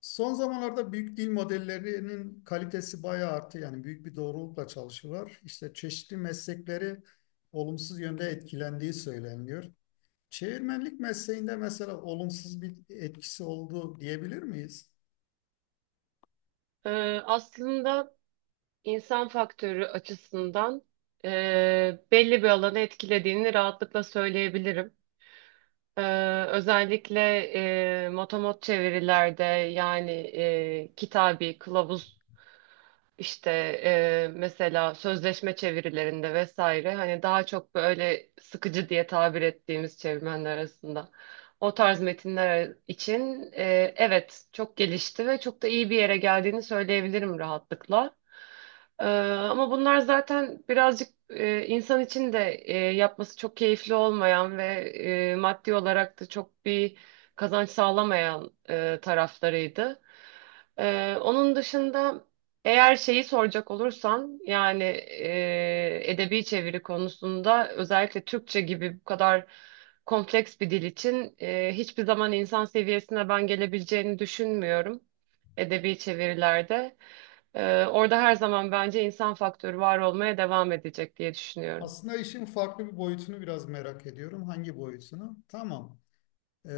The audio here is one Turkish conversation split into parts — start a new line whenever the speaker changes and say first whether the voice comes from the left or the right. left: Son zamanlarda büyük dil modellerinin kalitesi bayağı arttı. Yani büyük bir doğrulukla çalışıyorlar. İşte çeşitli meslekleri olumsuz yönde etkilendiği söyleniyor. Çevirmenlik mesleğinde mesela olumsuz bir etkisi oldu diyebilir miyiz?
right: Aslında insan faktörü açısından e, belli bir alanı etkilediğini rahatlıkla söyleyebilirim. Özellikle motomot çevirilerde yani kitabi, kılavuz işte mesela sözleşme çevirilerinde vesaire, hani daha çok böyle sıkıcı diye tabir ettiğimiz çevirmenler arasında o tarz metinler için evet, çok gelişti ve çok da iyi bir yere geldiğini söyleyebilirim rahatlıkla. E, Ama bunlar zaten birazcık insan için de yapması çok keyifli olmayan ve maddi olarak da çok bir kazanç sağlamayan taraflarıydı. Onun dışında. Eğer şeyi soracak olursan yani edebi çeviri konusunda özellikle Türkçe gibi bu kadar kompleks bir dil için hiçbir zaman insan seviyesine ben gelebileceğini düşünmüyorum edebi çevirilerde. Orada her zaman bence insan faktörü var olmaya devam edecek diye düşünüyorum.
left: Aslında işin farklı bir boyutunu biraz merak ediyorum. Hangi boyutunu? Tamam. E,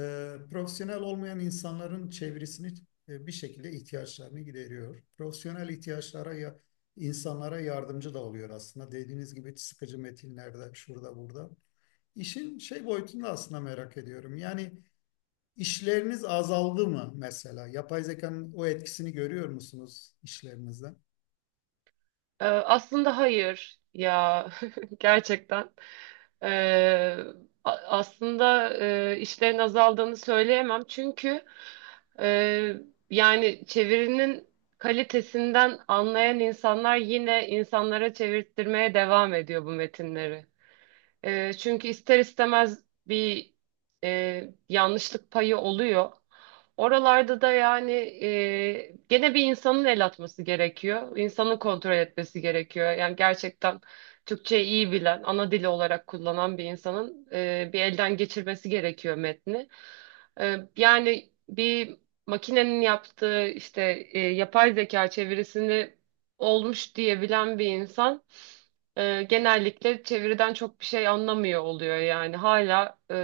left: profesyonel olmayan insanların çevresini bir şekilde ihtiyaçlarını gideriyor. Profesyonel ihtiyaçlara ya insanlara yardımcı da oluyor aslında. Dediğiniz gibi sıkıcı metinlerde, şurada burada. İşin şey boyutunda aslında merak ediyorum. Yani işleriniz azaldı mı mesela? Yapay zekanın o etkisini görüyor musunuz işlerinizde?
right: Aslında hayır ya, gerçekten. Ee, Aslında işlerin azaldığını söyleyemem, çünkü e, yani çevirinin kalitesinden anlayan insanlar yine insanlara çevirttirmeye devam ediyor bu metinleri. Çünkü ister istemez bir yanlışlık payı oluyor. Oralarda da yani gene bir insanın el atması gerekiyor. İnsanın kontrol etmesi gerekiyor. Yani gerçekten Türkçeyi iyi bilen, ana dili olarak kullanan bir insanın bir elden geçirmesi gerekiyor metni. Yani bir makinenin yaptığı işte yapay zeka çevirisini olmuş diyebilen bir insan genellikle çeviriden çok bir şey anlamıyor oluyor yani. Hala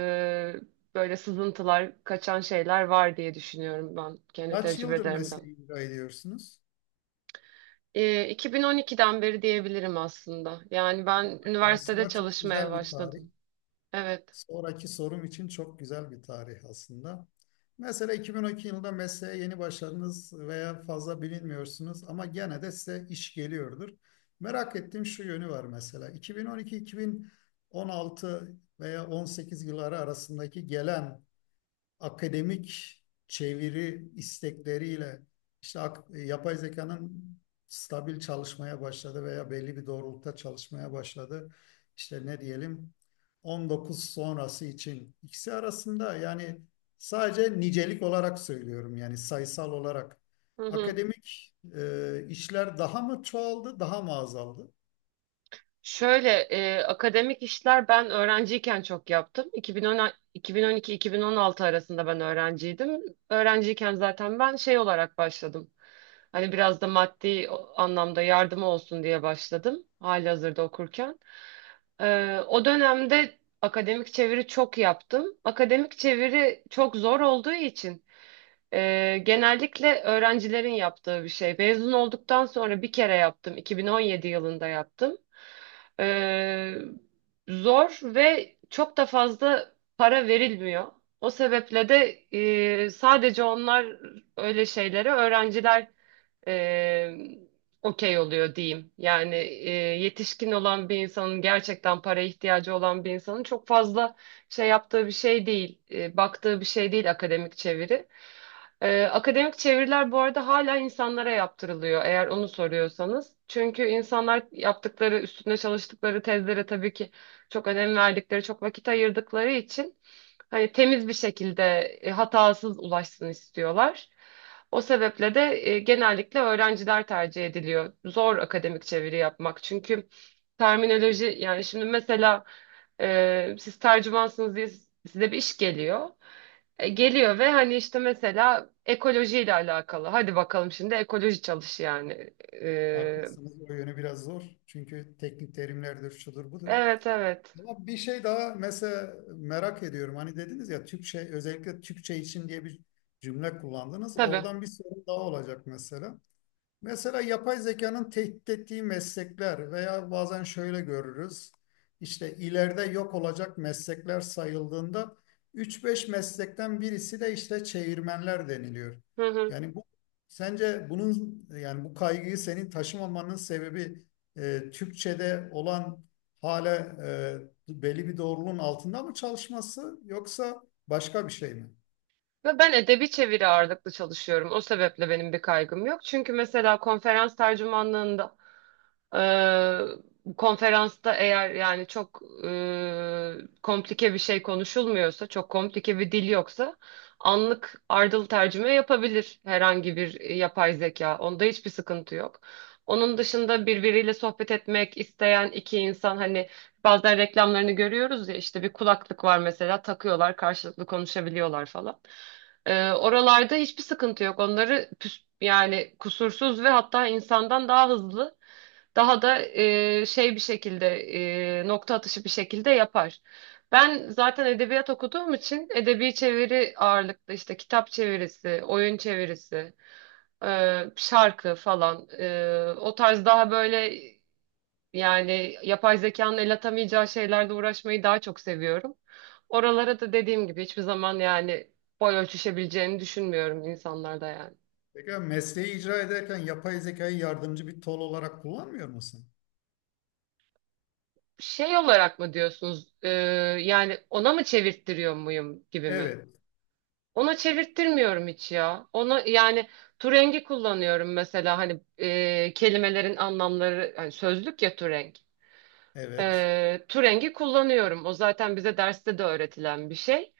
right: böyle sızıntılar, kaçan şeyler var diye düşünüyorum ben kendi
left: Kaç yıldır
right: tecrübelerimden.
left: mesleği icra ediyorsunuz?
right: 2012'den beri diyebilirim aslında. Yani ben üniversitede
left: Aslında çok
right: çalışmaya
left: güzel bir tarih.
right: başladım. Evet.
left: Sonraki sorum için çok güzel bir tarih aslında. Mesela 2012 yılında mesleğe yeni başladınız veya fazla bilinmiyorsunuz ama gene de size iş geliyordur. Merak ettiğim şu yönü var mesela. 2012-2016 veya 18 yılları arasındaki gelen akademik çeviri istekleriyle işte yapay zekanın stabil çalışmaya başladı veya belli bir doğrultuda çalışmaya başladı. İşte ne diyelim 19 sonrası için ikisi arasında yani sadece nicelik olarak söylüyorum yani sayısal olarak.
right: Hı hı.
left: Akademik işler daha mı çoğaldı, daha mı azaldı?
right: Şöyle akademik işler ben öğrenciyken çok yaptım. 2010, 2012-2016 arasında ben öğrenciydim. Öğrenciyken zaten ben şey olarak başladım. Hani biraz da maddi anlamda yardım olsun diye başladım halihazırda okurken. O dönemde akademik çeviri çok yaptım. Akademik çeviri çok zor olduğu için genellikle öğrencilerin yaptığı bir şey. Mezun olduktan sonra bir kere yaptım. 2017 yılında yaptım. Ee, Zor ve çok da fazla para verilmiyor. O sebeple de sadece onlar öyle şeyleri öğrenciler e, okey oluyor diyeyim. Yani yetişkin olan bir insanın, gerçekten para ihtiyacı olan bir insanın çok fazla şey yaptığı bir şey değil, baktığı bir şey değil akademik çeviri. Akademik çeviriler bu arada hala insanlara yaptırılıyor eğer onu soruyorsanız. Çünkü insanlar yaptıkları, üstünde çalıştıkları tezlere tabii ki çok önem verdikleri, çok vakit ayırdıkları için hani temiz bir şekilde hatasız ulaşsın istiyorlar. O sebeple de genellikle öğrenciler tercih ediliyor. Zor akademik çeviri yapmak. Çünkü terminoloji yani şimdi mesela siz tercümansınız diye size bir iş geliyor. Geliyor ve hani işte mesela ekolojiyle alakalı. Hadi bakalım şimdi ekoloji çalış yani.
left: Haklısınız, o yönü biraz zor. Çünkü teknik terimlerdir, şudur budur.
right: Evet evet.
left: Ama bir şey daha mesela merak ediyorum. Hani dediniz ya Türkçe özellikle Türkçe için diye bir cümle kullandınız.
right: Tabii.
left: Oradan bir sorun daha olacak mesela. Mesela yapay zekanın tehdit ettiği meslekler veya bazen şöyle görürüz. İşte ileride yok olacak meslekler sayıldığında üç beş meslekten birisi de işte çevirmenler deniliyor.
right: Hı hı.
left: Yani bu sence bunun yani bu kaygıyı senin taşımamanın sebebi Türkçe'de olan hala e, belli bir doğruluğun altında mı çalışması yoksa başka bir şey mi?
right: Ve ben edebi çeviri ağırlıklı çalışıyorum. O sebeple benim bir kaygım yok. Çünkü mesela konferans tercümanlığında Ee, konferansta eğer yani çok komplike bir şey konuşulmuyorsa, çok komplike bir dil yoksa anlık ardıl tercüme yapabilir herhangi bir yapay zeka. Onda hiçbir sıkıntı yok. Onun dışında birbiriyle sohbet etmek isteyen iki insan, hani bazen reklamlarını görüyoruz ya işte bir kulaklık var mesela, takıyorlar karşılıklı konuşabiliyorlar falan. Oralarda hiçbir sıkıntı yok. Onları yani kusursuz ve hatta insandan daha hızlı, daha da şey bir şekilde, nokta atışı bir şekilde yapar. Ben zaten edebiyat okuduğum için edebi çeviri ağırlıklı işte kitap çevirisi, oyun çevirisi, şarkı falan, o tarz daha böyle yani yapay zekanın el atamayacağı şeylerle uğraşmayı daha çok seviyorum. Oralara da dediğim gibi hiçbir zaman yani boy ölçüşebileceğini düşünmüyorum insanlarda yani.
left: Peki mesleği icra ederken yapay zekayı yardımcı bir tol olarak kullanmıyor musun?
right: Şey olarak mı diyorsunuz? Yani ona mı çevirttiriyor muyum gibi mi?
left: Evet,
right: Ona çevirttirmiyorum hiç ya. Ona yani Turengi kullanıyorum mesela, hani kelimelerin anlamları, hani sözlük ya Turenk.
left: evet.
right: Turengi kullanıyorum. O zaten bize derste de öğretilen bir şey.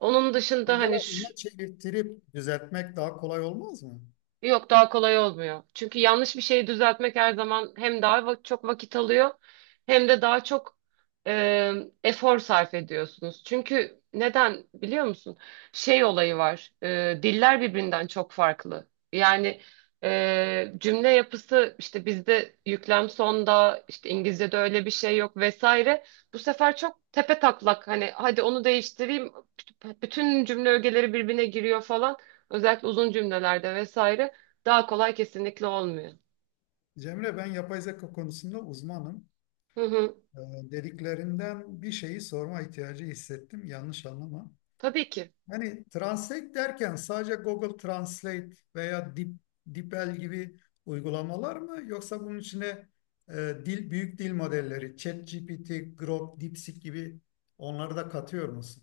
right: Onun dışında
left: Pekala
right: hani şu,
left: ona çevirtirip düzeltmek daha kolay olmaz mı?
right: yok daha kolay olmuyor. Çünkü yanlış bir şeyi düzeltmek her zaman hem daha çok vakit alıyor, hem de daha çok e, efor sarf ediyorsunuz. Çünkü neden biliyor musun? Şey olayı var. Diller birbirinden çok farklı. Yani cümle yapısı işte bizde yüklem sonda, işte İngilizce'de öyle bir şey yok vesaire. Bu sefer çok tepe taklak, hani hadi onu değiştireyim. Bütün cümle ögeleri birbirine giriyor falan. Özellikle uzun cümlelerde vesaire. Daha kolay kesinlikle olmuyor.
left: Cemre, ben yapay zeka konusunda uzmanım.
right: Hı hı.
left: Dediklerinden bir şeyi sorma ihtiyacı hissettim. Yanlış anlama.
right: Tabii ki.
left: Hani translate derken sadece Google Translate veya DeepL gibi uygulamalar mı? Yoksa bunun içine e, dil, büyük dil modelleri, ChatGPT, Grok, DeepSeek gibi onları da katıyor musun?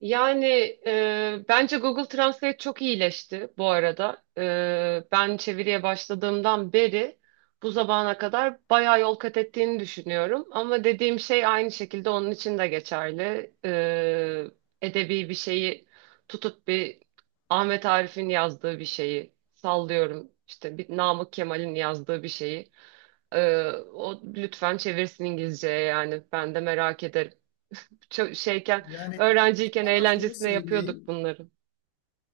right: Yani bence Google Translate çok iyileşti bu arada. Ben çeviriye başladığımdan beri bu zamana kadar bayağı yol kat ettiğini düşünüyorum. Ama dediğim şey aynı şekilde onun için de geçerli. Edebi bir şeyi tutup bir Ahmet Arif'in yazdığı bir şeyi sallıyorum. İşte bir Namık Kemal'in yazdığı bir şeyi, o lütfen çevirsin İngilizceye, yani ben de merak ederim. Çok şeyken
left: Yani
right: öğrenciyken
left: sana şunu
right: eğlencesine yapıyorduk
left: söyleyeyim.
right: bunları.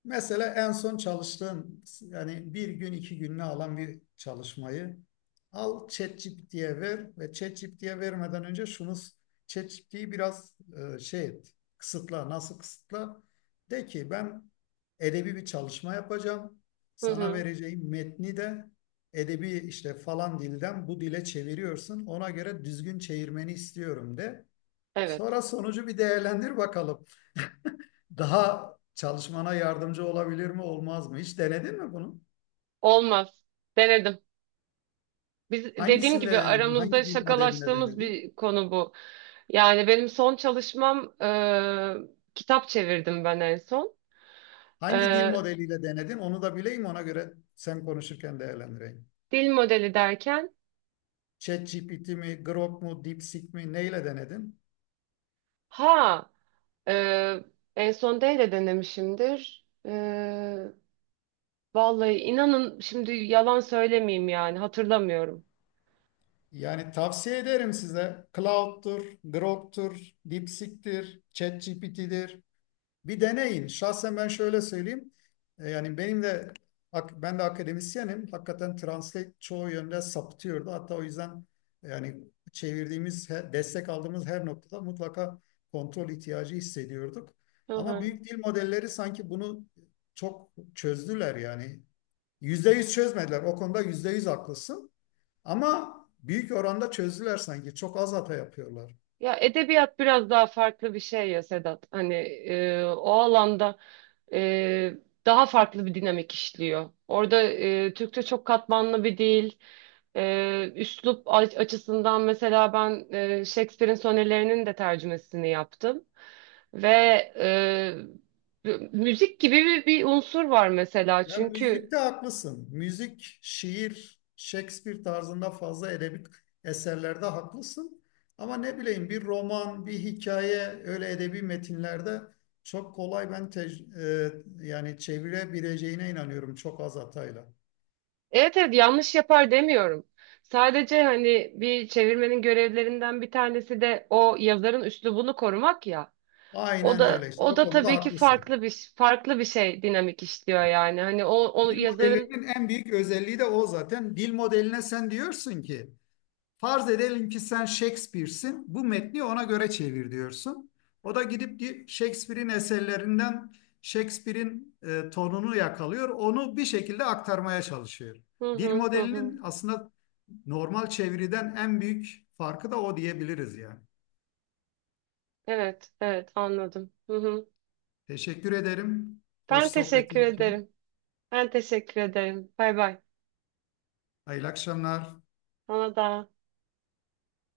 left: Mesela en son çalıştığın yani bir gün iki gününü alan bir çalışmayı al ChatGPT'ye ver ve ChatGPT'ye vermeden önce şunu ChatGPT'yi biraz şey et, kısıtla, nasıl kısıtla? De ki ben edebi bir çalışma yapacağım,
right: Hı
left: sana
right: hı.
left: vereceğim metni de edebi, işte falan dilden bu dile çeviriyorsun, ona göre düzgün çevirmeni istiyorum de.
right: Evet.
left: Sonra sonucu bir değerlendir bakalım. Daha çalışmana yardımcı olabilir mi, olmaz mı? Hiç denedin mi bunu?
right: Olmaz. Denedim. Biz dediğim
left: Hangisinde
right: gibi
left: denedin?
right: aramızda
left: Hangi dil modelinde
right: şakalaştığımız
left: denedin?
right: bir konu bu. Yani benim son çalışmam kitap çevirdim ben en son. E,
left: Hangi dil modeliyle denedin? Onu da bileyim, ona göre sen konuşurken değerlendireyim.
right: Dil modeli derken,
left: ChatGPT mi, Grok mu, DeepSeek mi, neyle denedin?
right: ha e, en son D ile denemişimdir. Vallahi inanın, şimdi yalan söylemeyeyim, yani hatırlamıyorum.
left: Yani tavsiye ederim size. Cloud'tur, Grok'tur, DeepSeek'tir, ChatGPT'dir, bir deneyin. Şahsen ben şöyle söyleyeyim. Yani benim de, ben de akademisyenim. Hakikaten translate çoğu yönde saptıyordu. Hatta o yüzden yani çevirdiğimiz, destek aldığımız her noktada mutlaka kontrol ihtiyacı hissediyorduk.
right: Hı
left: Ama
right: hı.
left: büyük dil modelleri sanki bunu çok çözdüler yani. Yüzde yüz çözmediler. O konuda yüzde yüz haklısın. Ama büyük oranda çözdüler sanki. Çok az hata yapıyorlar.
right: Ya edebiyat biraz daha farklı bir şey ya Sedat. Hani o alanda e, daha farklı bir dinamik işliyor. Orada Türkçe çok katmanlı bir dil. Üslup açısından mesela ben Shakespeare'in sonelerinin de tercümesini yaptım. Ve müzik gibi bir unsur var mesela.
left: Ya
right: Çünkü
left: müzikte haklısın. Müzik, şiir, Shakespeare tarzında fazla edebi eserlerde haklısın. Ama ne bileyim bir roman, bir hikaye öyle edebi metinlerde çok kolay ben yani çevirebileceğine inanıyorum çok az hatayla.
right: evet evet, yanlış yapar demiyorum. Sadece hani bir çevirmenin görevlerinden bir tanesi de o yazarın üslubunu korumak ya. O
left: Aynen
right: da
left: öyle işte.
right: o
left: O
right: da
left: konuda
right: tabii ki
left: haklısın.
right: farklı bir şey, dinamik işliyor yani. Hani o
left: Dil
right: yazarın
left: modellerinin en büyük özelliği de o zaten. Dil modeline sen diyorsun ki farz edelim ki sen Shakespeare'sin. Bu metni ona göre çevir diyorsun. O da gidip Shakespeare'in eserlerinden Shakespeare'in tonunu yakalıyor. Onu bir şekilde aktarmaya çalışıyor.
right: hı
left: Dil
right: hı hı hı.
left: modelinin aslında normal çeviriden en büyük farkı da o diyebiliriz yani.
right: Evet evet, anladım. Hı hı.
left: Teşekkür ederim. Hoş
right: Ben teşekkür
left: sohbetin için.
right: ederim. Ben teşekkür ederim. Bay bay.
left: Hayırlı akşamlar.
right: Sana da.